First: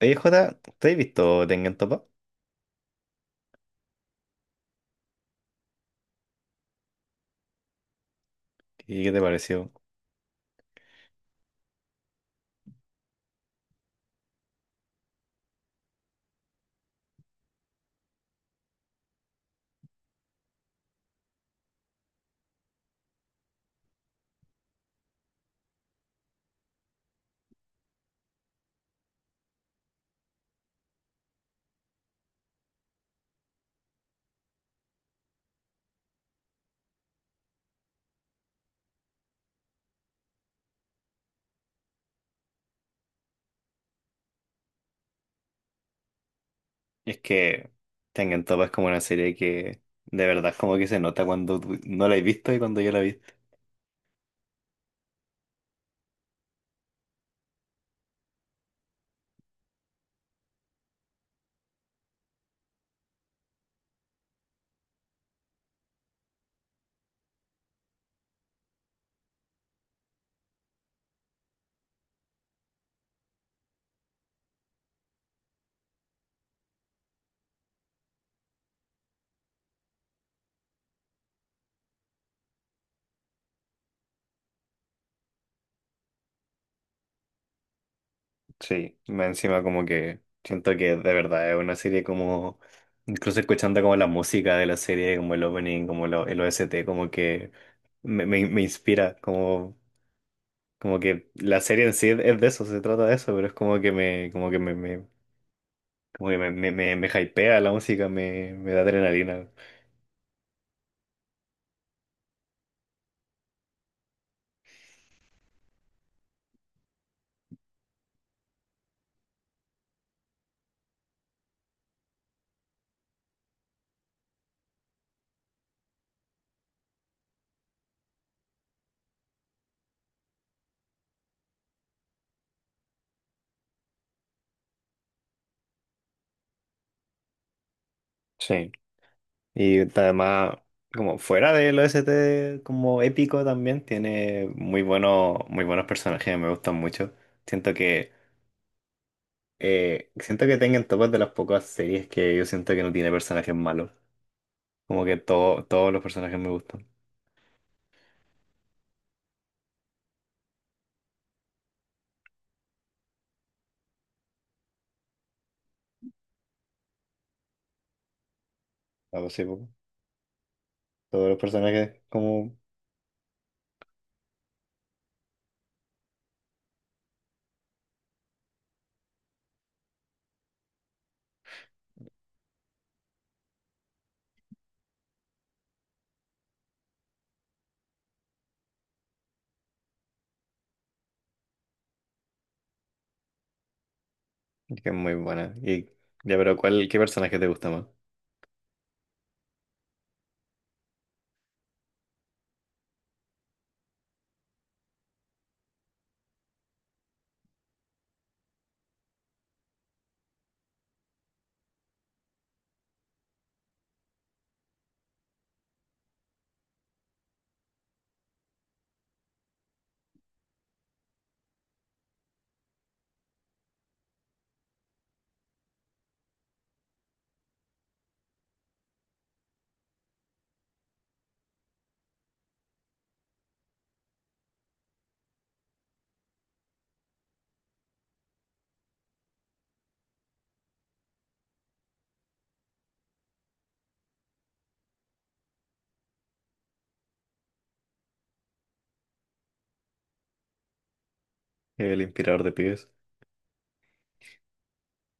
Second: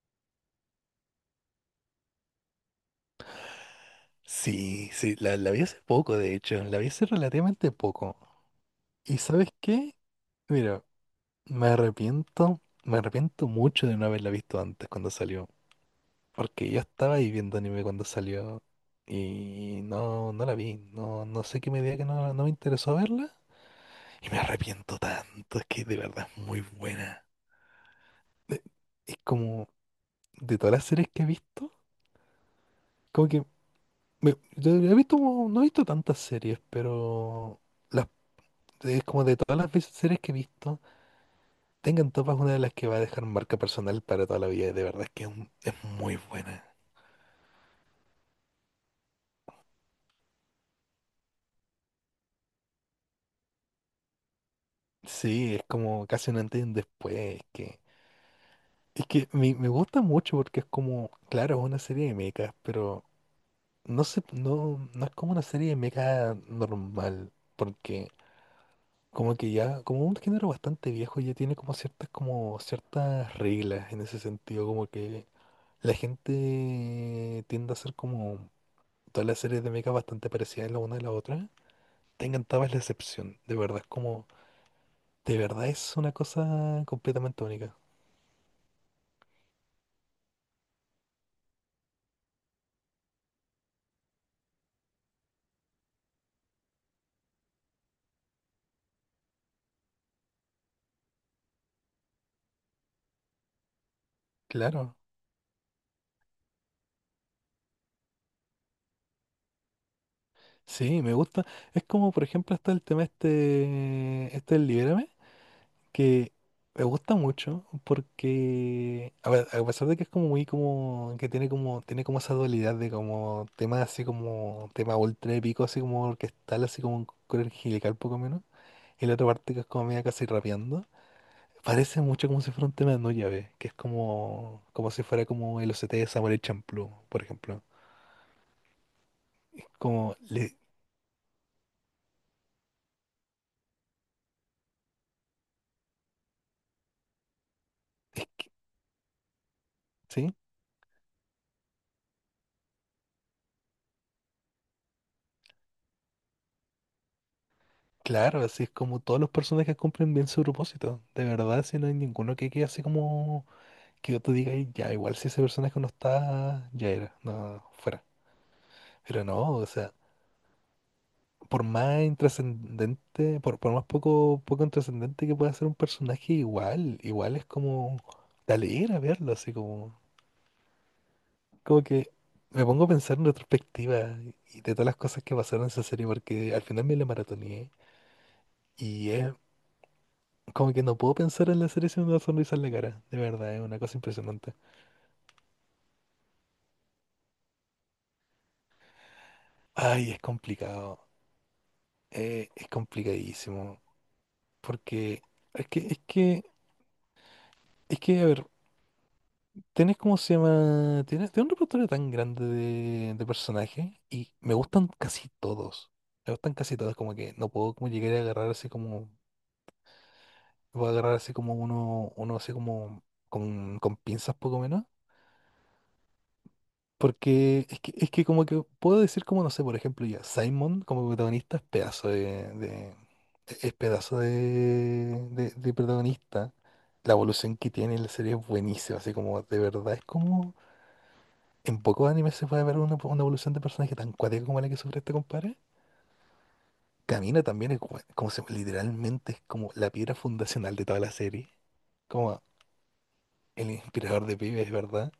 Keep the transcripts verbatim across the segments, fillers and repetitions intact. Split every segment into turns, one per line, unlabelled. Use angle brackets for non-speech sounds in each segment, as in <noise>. Oye, Jota, ¿te has visto Tengen Toppa?
Sí, sí, la, la vi hace poco, de hecho, la vi hace relativamente poco.
¿Y qué
¿Y
te
sabes
pareció?
qué? Mira, me arrepiento, me arrepiento mucho de no haberla visto antes cuando salió, porque yo estaba ahí viendo anime cuando salió y no, no la vi, no, no sé qué me diga que no, no me interesó verla y me arrepiento tanto, es que de verdad es muy buena. Eh, Es como de todas las series que he visto, como que me- yo he visto, como- no he visto tantas series, pero... las Es como de todas las veces- series que he visto, Tengan Topa es una de las que va a dejar marca personal para toda la vida. Y de verdad es que es, un- es muy buena.
Es que Tengen Toppa es como una serie que de verdad como que se nota cuando tú no la has visto y cuando yo la he visto.
Sí, es como casi un antes y un después. Es que, es que me, me gusta mucho porque es como, claro, es una serie de mechas, pero no sé, no, no es como una serie de mechas normal. Porque como que ya, como un género bastante viejo, ya tiene como ciertas, como ciertas reglas en ese sentido, como que la gente tiende a ser como todas las series de mecha bastante parecidas la una a la otra. Te encantaba es la excepción, de verdad, es como, de verdad es una cosa completamente única.
Sí, más encima como que siento que de verdad es una serie como, incluso escuchando como la música de la serie, como el opening, como lo- el O S T, como que me, me- me inspira, como, como que la serie en sí es, es de eso, se trata de eso, pero es como que me, como que me,
Claro,
me- como que me, me, me- me hypea la música, me, me da adrenalina.
sí, me gusta. Es como, por ejemplo, está el tema este, este del Libérame, que me gusta mucho porque, a ver, a pesar de que es como muy como, que tiene como, tiene como esa dualidad de como temas así como, tema ultra épico, así como orquestal, así como un coro angelical poco menos. Y la otra parte que es como media casi rapeando. Parece mucho como si fuera un tema de no llave, que es como, como si fuera como el O C T de Samuel Champloo, por ejemplo.
Sí.
Es
Y
como, le,
además, como fuera del O S T como épico también, tiene muy buenos, muy buenos personajes, me gustan mucho. Siento que
es que-
Eh,
¿sí?
siento que tengan topas de las pocas series que yo siento que no tiene personajes malos. Como que todo, todos los personajes me gustan.
Claro, así es como todos los personajes cumplen bien su propósito. De verdad, si no hay ninguno que quede así como que yo te diga digas, ya, igual si ese personaje no está, ya era, no, fuera.
Ah,
Pero
pues sí,
no,
pues,
o sea,
todos los
por
personajes
más
como
intrascendente, por, por más poco, poco intrascendente que pueda ser un personaje, igual, igual es como, te alegra verlo, así como. Como que me pongo a pensar en retrospectiva y de todas las cosas que pasaron en esa serie, porque al final me la maratoneé y es como que no puedo pensar en la serie sin una sonrisa en la cara. De verdad, es una cosa impresionante.
que es muy buena. Y ya, pero ¿cuál, ¿qué personaje te gusta más?
Ay, es complicado. Eh, es complicadísimo. Porque es que, es que, es que, a ver, tienes cómo se llama, tienes, tienes un repertorio tan grande de, de personajes y me gustan casi todos. Me gustan casi todos, como que no puedo como llegar a agarrar así como Voy a agarrar así como uno, uno así como con, con pinzas poco menos. Porque es que, es que como que puedo decir como, no sé, por ejemplo, ya, Simon como protagonista es pedazo de, de- es pedazo de, de, de protagonista. La evolución que tiene en la serie es buenísima, así como de verdad es como en pocos animes se puede ver una, una evolución de personaje tan cuática como la que sufre este compadre. Camina también es gua- como se, literalmente es como la piedra fundacional de toda la serie.
El inspirador
Como
de pibes.
el inspirador de pibes, ¿verdad?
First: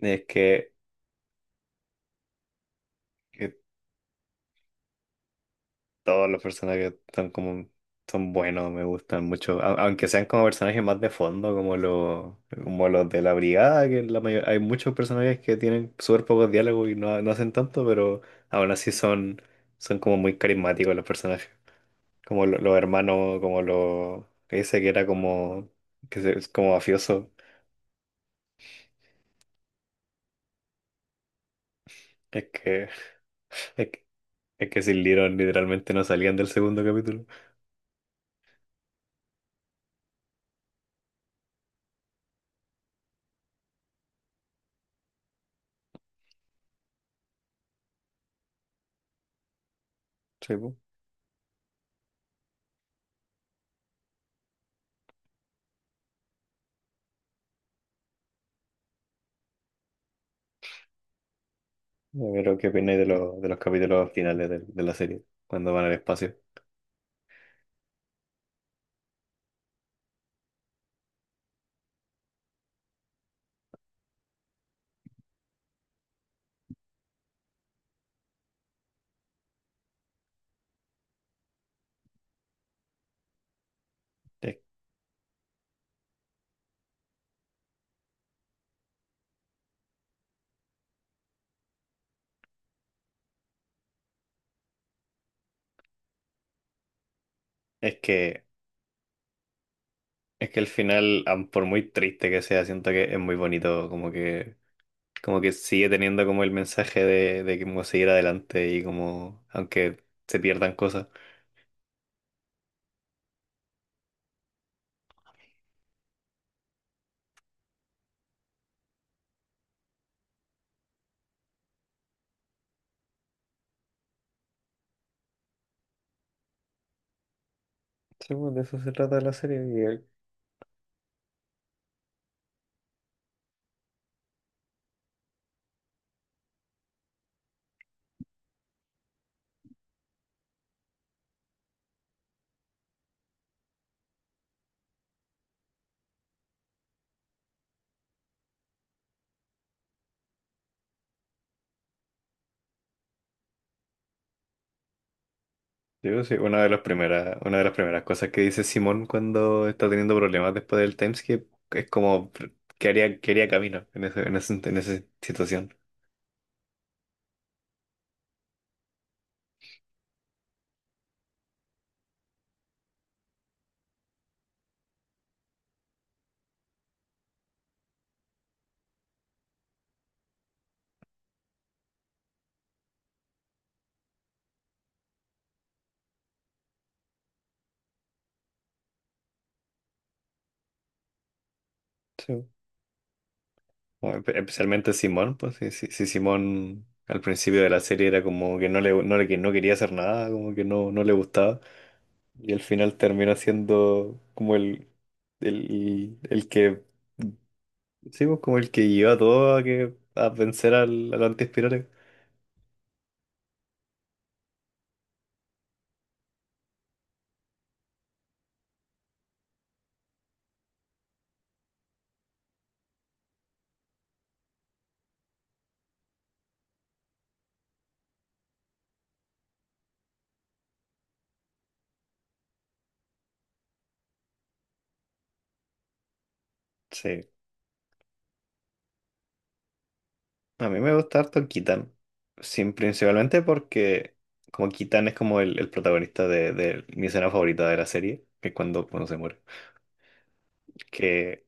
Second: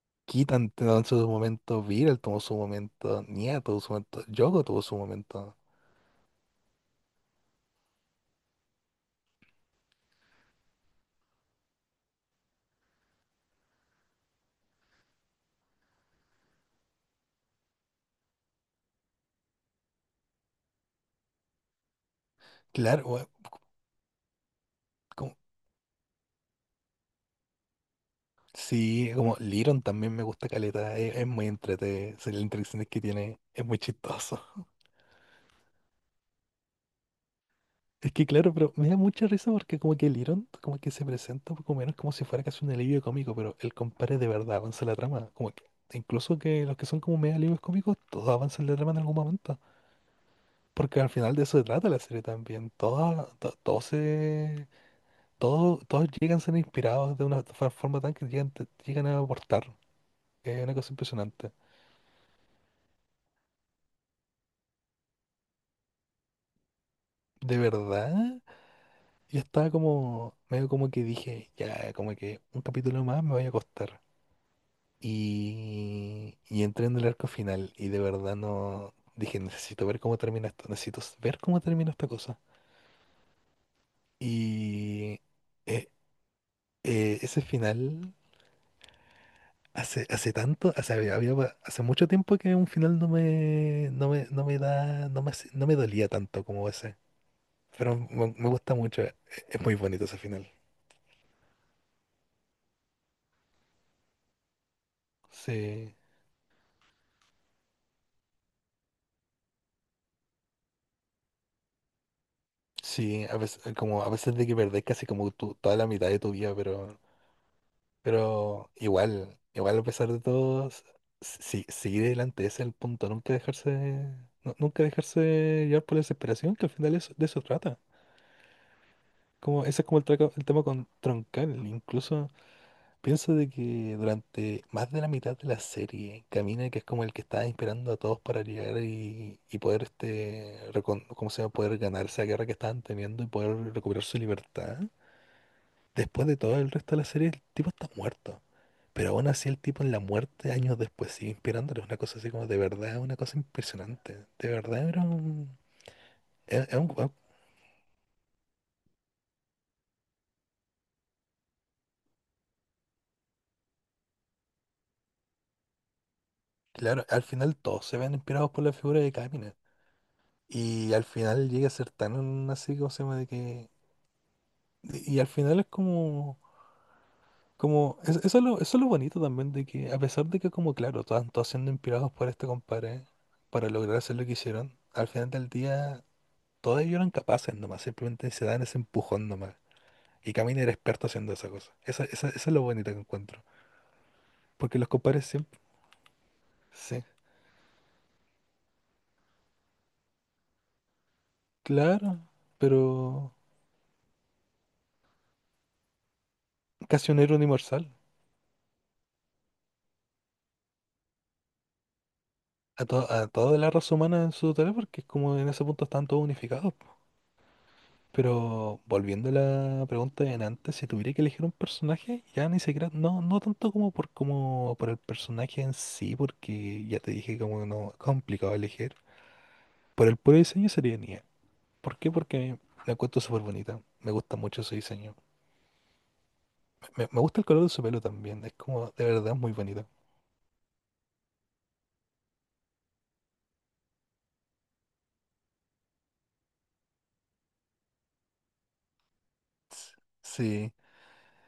Es
Kitan
que,
tuvo su momento, Viral tuvo su momento,
que
Nia tuvo su momento, Yoko tuvo su momento.
todos los personajes son como son buenos, me gustan mucho. A- aunque sean como personajes más de fondo, como los como los de la brigada, que la mayor- hay muchos personajes que tienen súper pocos diálogos y no, no hacen tanto, pero aún así son son como muy carismáticos los personajes, como lo- los
Claro, weón,
hermanos, como los que dice que era
como-
como que se- es como mafioso.
sí, como Liron también me gusta caleta, es, es muy entretenido, las
Es que
interacciones que tiene, es
<laughs>
muy
es que,
chistoso.
es
<laughs>
que sin Little literalmente no salían del segundo capítulo.
Es que claro, pero me da mucha risa porque como que Liron como que se presenta un poco menos como si fuera casi un alivio cómico, pero el compadre de verdad avanza la trama, como que incluso que los que son como medio alivios cómicos, todos avanzan la trama en algún momento.
Sí, po.
Porque al final de eso se trata la serie también. Todos, todos se Todos, todos llegan, siendo inspirados de una fa- forma tan que llegan, te- llegan a aportar. Es una cosa impresionante.
Pero, ¿qué opináis de, los de los capítulos finales de, de la serie? Cuando van al espacio.
De verdad, yo estaba como, medio como que dije, ya, como que un capítulo más me voy a costar. Y, y entré en el arco final y de verdad no, dije, necesito ver cómo termina esto, necesito s- ver cómo termina esta cosa.
Es,
Y eh, eh, Ese final... Hace, hace tanto, hace, había- había hace mucho tiempo que un final no me, no me, no me da, no me, hace- no me dolía tanto como ese. Pero
es
me,
que
me gusta mucho, e- es muy bonito ese final.
es que el final, am- por muy triste que sea, siento que es muy bonito, como que, como que sigue
Sí,
teniendo como el mensaje de, de cómo seguir adelante y como, aunque se pierdan cosas.
sí, a veces, como a veces de que perdés casi como tu- toda la mitad de tu vida, pero, pero igual, igual a pesar de todo, s- si, seguir adelante, ese es el punto, nunca dejarse, nu- nunca dejarse llevar por la desesperación, que al final eso- de eso trata.
Sí, pues, de eso se trata la serie.
Como,
Y
ese es como el,
el-
traca- el tema con Troncal, incluso. Pienso de que durante más de la mitad de la serie, Camina, que es como el que está inspirando a todos para llegar y, y poder este recon- ¿cómo se llama? Poder ganar esa guerra que estaban teniendo y poder recuperar su libertad. Después de todo el resto de la serie, el tipo está muerto. Pero aún así el tipo en la muerte años después sigue inspirándole. Una cosa así como de verdad, una cosa impresionante. De verdad era un...
yo sí, una
era-
de las
era un- era-
primeras, una de las primeras cosas que dice Simón cuando está teniendo problemas después del timeskip es como que haría, que haría camino en ese- en ese- en esa situación.
claro, al final todos se ven inspirados por la figura de Camina. Y al final llega a ser tan así, como se llama? De que Y al final es como, como es- eso es lo, eso es lo bonito también de que, a pesar de que como claro, estaban todos siendo inspirados por este compadre para lograr hacer lo que hicieron, al final del día todos ellos eran capaces nomás, simplemente se dan ese empujón nomás. Y Camino era experto haciendo esa cosa. Esa, esa, eso es lo bonito que encuentro.
O espe-
Porque los
Especialmente
compadres
Simón, pues
siempre,
sí, sí, sí, Simón
sí,
al principio de la serie era como que no le, no le que- no quería hacer nada, como que no, no le gustaba.
claro,
Y al final
pero
terminó siendo como el, el, el que,
casi un héroe universal.
sí, pues, como el que llevó a todo a, que, a vencer al, al antiespirales.
A, to- a toda la raza humana en su totalidad, porque es como en ese punto están todos unificados. Pero volviendo a la pregunta de antes, si tuviera que elegir un personaje, ya ni siquiera, no, no tanto como por como por el personaje en sí, porque ya te dije como no, es complicado elegir. Por el puro diseño sería Nia. ¿Por qué? Porque la encuentro súper bonita. Me gusta mucho su diseño. Me, me
Sí,
gusta el color de su pelo también. Es como, de verdad, muy bonito.
a mí me gusta harto Kitan. Sin principalmente porque como Kitan es como el, el protagonista de, de mi escena favorita de la serie, que es cuando, cuando se muere.
S- Sí,
Que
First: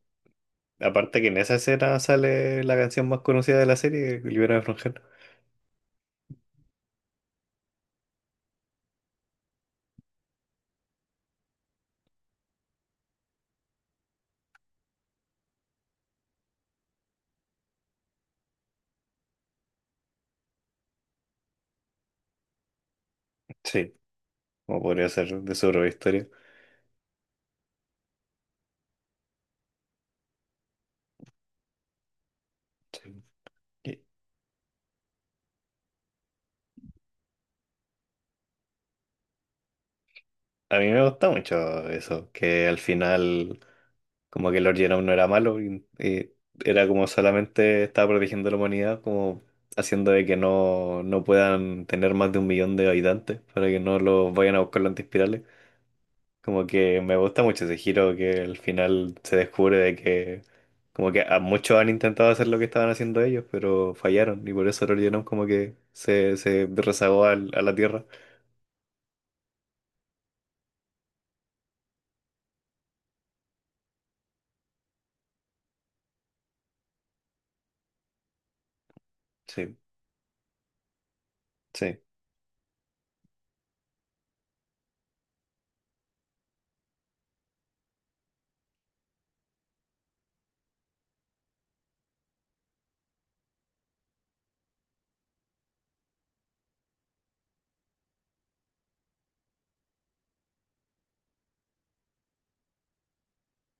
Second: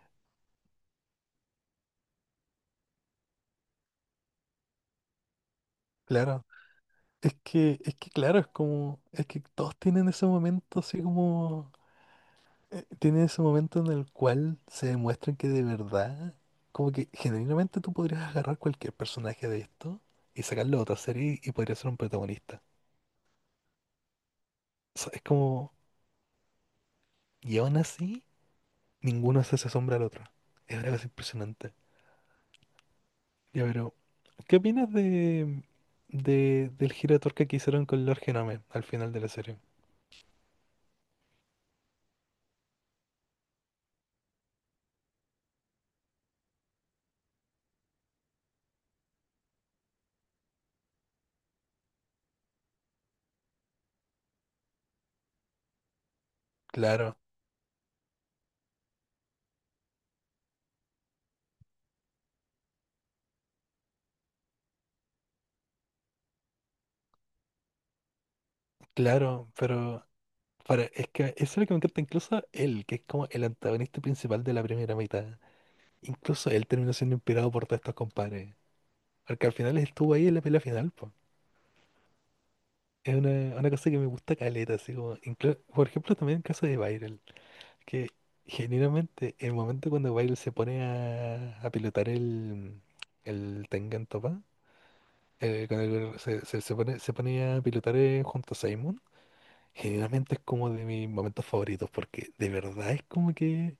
Aparte que en esa escena sale la canción más conocida de la serie, Libera de Frangel.
claro. Es que, es que claro, es como, es que todos tienen ese momento así como eh, tiene ese momento en el cual se demuestra que de verdad, como que genuinamente tú podrías agarrar cualquier personaje de esto y sacarlo a otra serie y podría ser un protagonista.
Sí, como
O
podría
sea, es
ser de su
como,
propia historia.
y aún así, ninguno se hace sombra al otro. Es una cosa impresionante.
Sí.
Ya, pero,
Y
¿qué opinas de, de del giro de tuerca que hicieron con Lord Genome al final de la serie?
A mí me gusta mucho eso, que al final como que Lord Genome no era malo y, y era como solamente estaba protegiendo a la humanidad, como haciendo de que no, no puedan tener más de un millón de habitantes para que no los vayan a buscar los antiespirales. Como que me
Claro,
gusta mucho ese giro que al final se descubre de que como que a muchos han intentado hacer lo que estaban haciendo ellos, pero fallaron y por eso el Orionon como que se, se rezagó al- a la Tierra.
claro, pero para, es que eso es lo que me encanta, incluso él, que es como el antagonista principal de la primera mitad. Incluso él terminó siendo inspirado por todos estos compadres. Porque al
Sí,
final estuvo ahí en la pelea final, po.
sí,
Es una, una cosa que me gusta caleta, así como, inclu- por ejemplo, también el caso de Viral, que generalmente el momento cuando Viral se pone a, a pilotar el, el Tengen Toppa, eh, cuando el- se, se- se pone, se pone a pilotar eh, junto a Simon, generalmente es como de mis momentos favoritos, porque de verdad es como que,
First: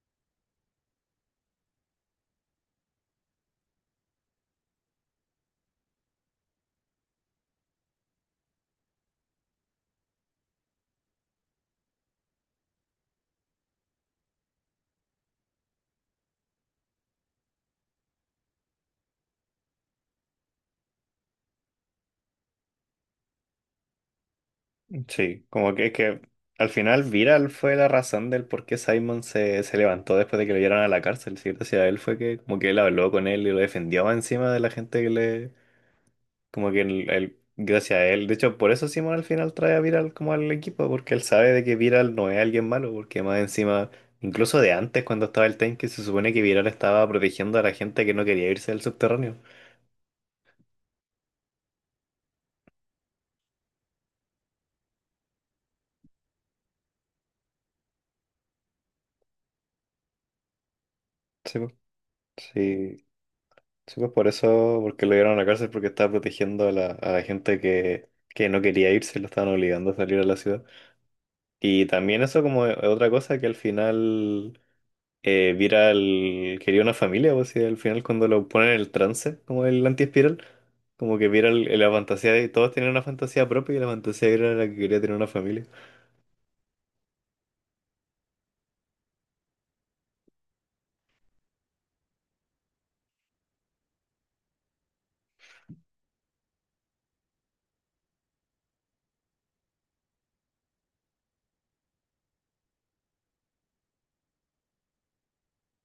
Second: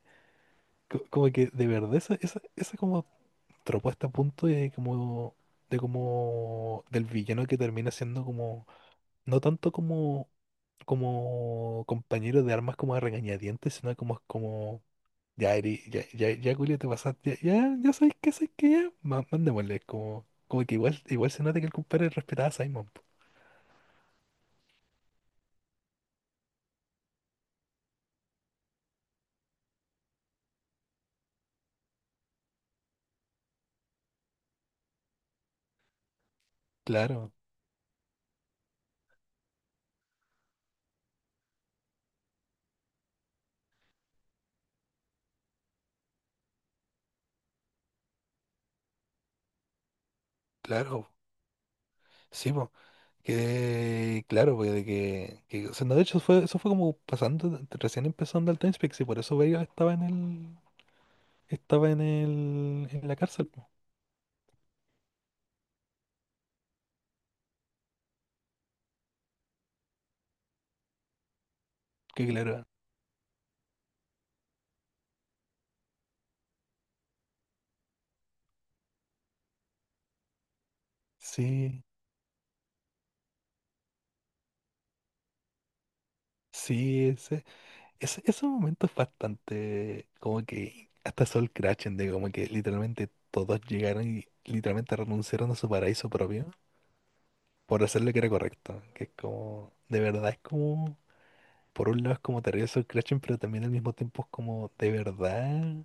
co- como que de verdad esa, esa, esa como tropó hasta el punto de como, de como, del villano que termina siendo como, no tanto como, como compañero de armas como a regañadientes, sino como, como, ya, Eri, ya, ya, ya, Julio, te pasaste, ya, ya, ya sabes que, sabes que ya, ma- mandémosle, como, como que igual, igual se nota que el compadre respetaba a Simon, po.
sí. Como que es que al final Viral fue la razón del por qué Simon se, se levantó después de que lo llevaron a la cárcel, ¿sí? Gracias a él fue que como que él habló con él y lo defendió encima de la gente que le, Como que el,
Claro,
el- gracias a él. De hecho, por eso Simon al final trae a Viral como al equipo, porque él sabe de que Viral no es alguien malo, porque más encima, incluso de antes cuando estaba el tanque, se supone que Viral estaba protegiendo a la gente que no quería irse del subterráneo.
claro, sí, po. Que claro, pues de que, que o sea, no, de hecho fue, eso fue como pasando, recién empezando al Time Speak, y por eso Vega estaba en el,
Sí, pues,
estaba en el,
sí,
en la cárcel, po.
sí, pues por eso, porque lo dieron a la cárcel, porque estaba protegiendo a la, a la gente que, que no quería irse, lo estaban obligando a salir a la ciudad. Y también
Que
eso como
claro,
otra cosa que al final... eh, Viral quería una familia, o sea al final cuando lo ponen en el trance, como el anti-espiral, como que viera el
sí,
la fantasía de todos tenían una fantasía propia y la fantasía de Viral era la que quería tener una familia.
sí, ese, ese, ese momento es bastante como que hasta Sol crachen de como que literalmente todos llegaron y literalmente renunciaron a su paraíso propio por hacer lo que era correcto. Que es como, de verdad es como, por un lado es como terrible Sol crachen pero también al mismo tiempo es como de verdad,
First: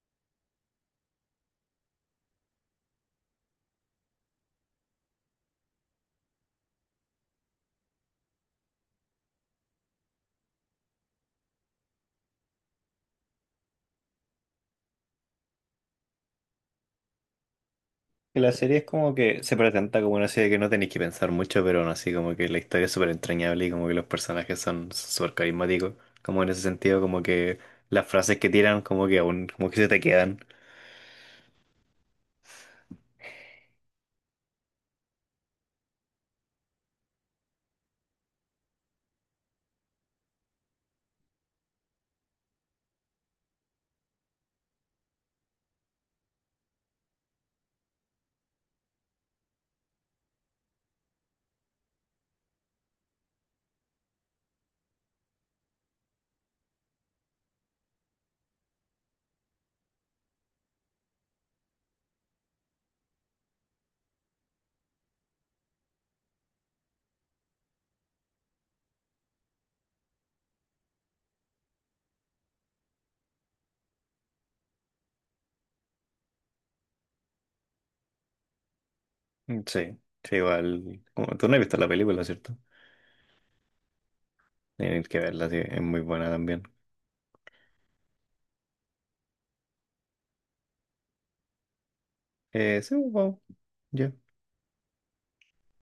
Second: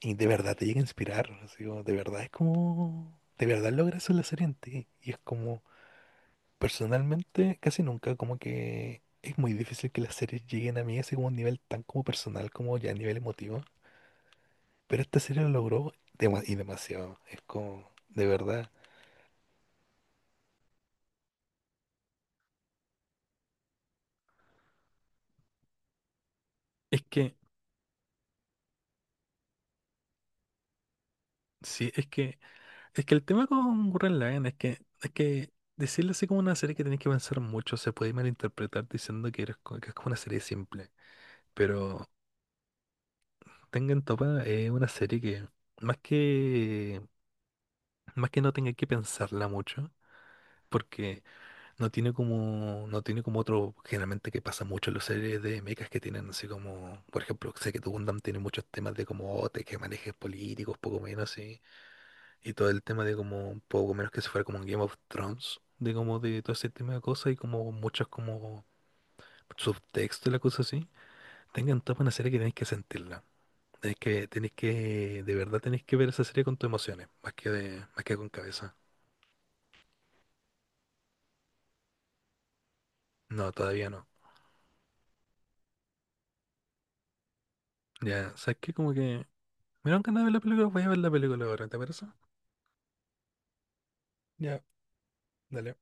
y de verdad te llega a inspirar, así como, de verdad es como, de verdad logra eso en la serie en ti. Y es como Personalmente, casi nunca, como que es muy difícil que las series lleguen a mí así como a un nivel tan como personal como ya a nivel emotivo. Pero esta serie lo logró dema- y demasiado. Es como, de
Y la
verdad.
serie es como que se presenta como una serie que no tenéis que pensar mucho, pero aún así como que la historia es súper entrañable y como que los personajes son súper carismáticos, como en ese sentido,
Es
como
que,
que las frases que tiran como que aún, como que se te quedan.
sí, es que, es que el tema con Gurren Lagann es que, es que decirle así como una serie que tenés que pensar mucho se puede malinterpretar diciendo que, eres co- que es como una serie simple. Pero Tengen Toppa es una serie que, más que, más que no tenga que pensarla mucho, porque No tiene como, no tiene como otro, generalmente que pasa mucho en las series de mechas que tienen así como, por ejemplo, sé que tu Gundam tiene muchos temas de como oh, te que manejes políticos, poco menos así, y todo el tema de como, poco menos que se fuera como un Game of Thrones, de como de todo ese tema de cosas y como muchos como subtextos y la cosa así, tengan toda una serie que tenéis que sentirla. Tenéis que, tenéis que, de verdad tenéis que ver esa serie con tus emociones, más que de, más que con cabeza.
Mm, sí, sí, igual, como, tú no has visto la película, ¿cierto?
No, todavía no.
Tienes que verla, sí, es muy buena también.
Ya, ¿sabes qué? Como que Me dan ganas de ver la película, voy a ver la película ahora, ¿te parece?
Eh, sí, wow. Ya.
Ya, dale.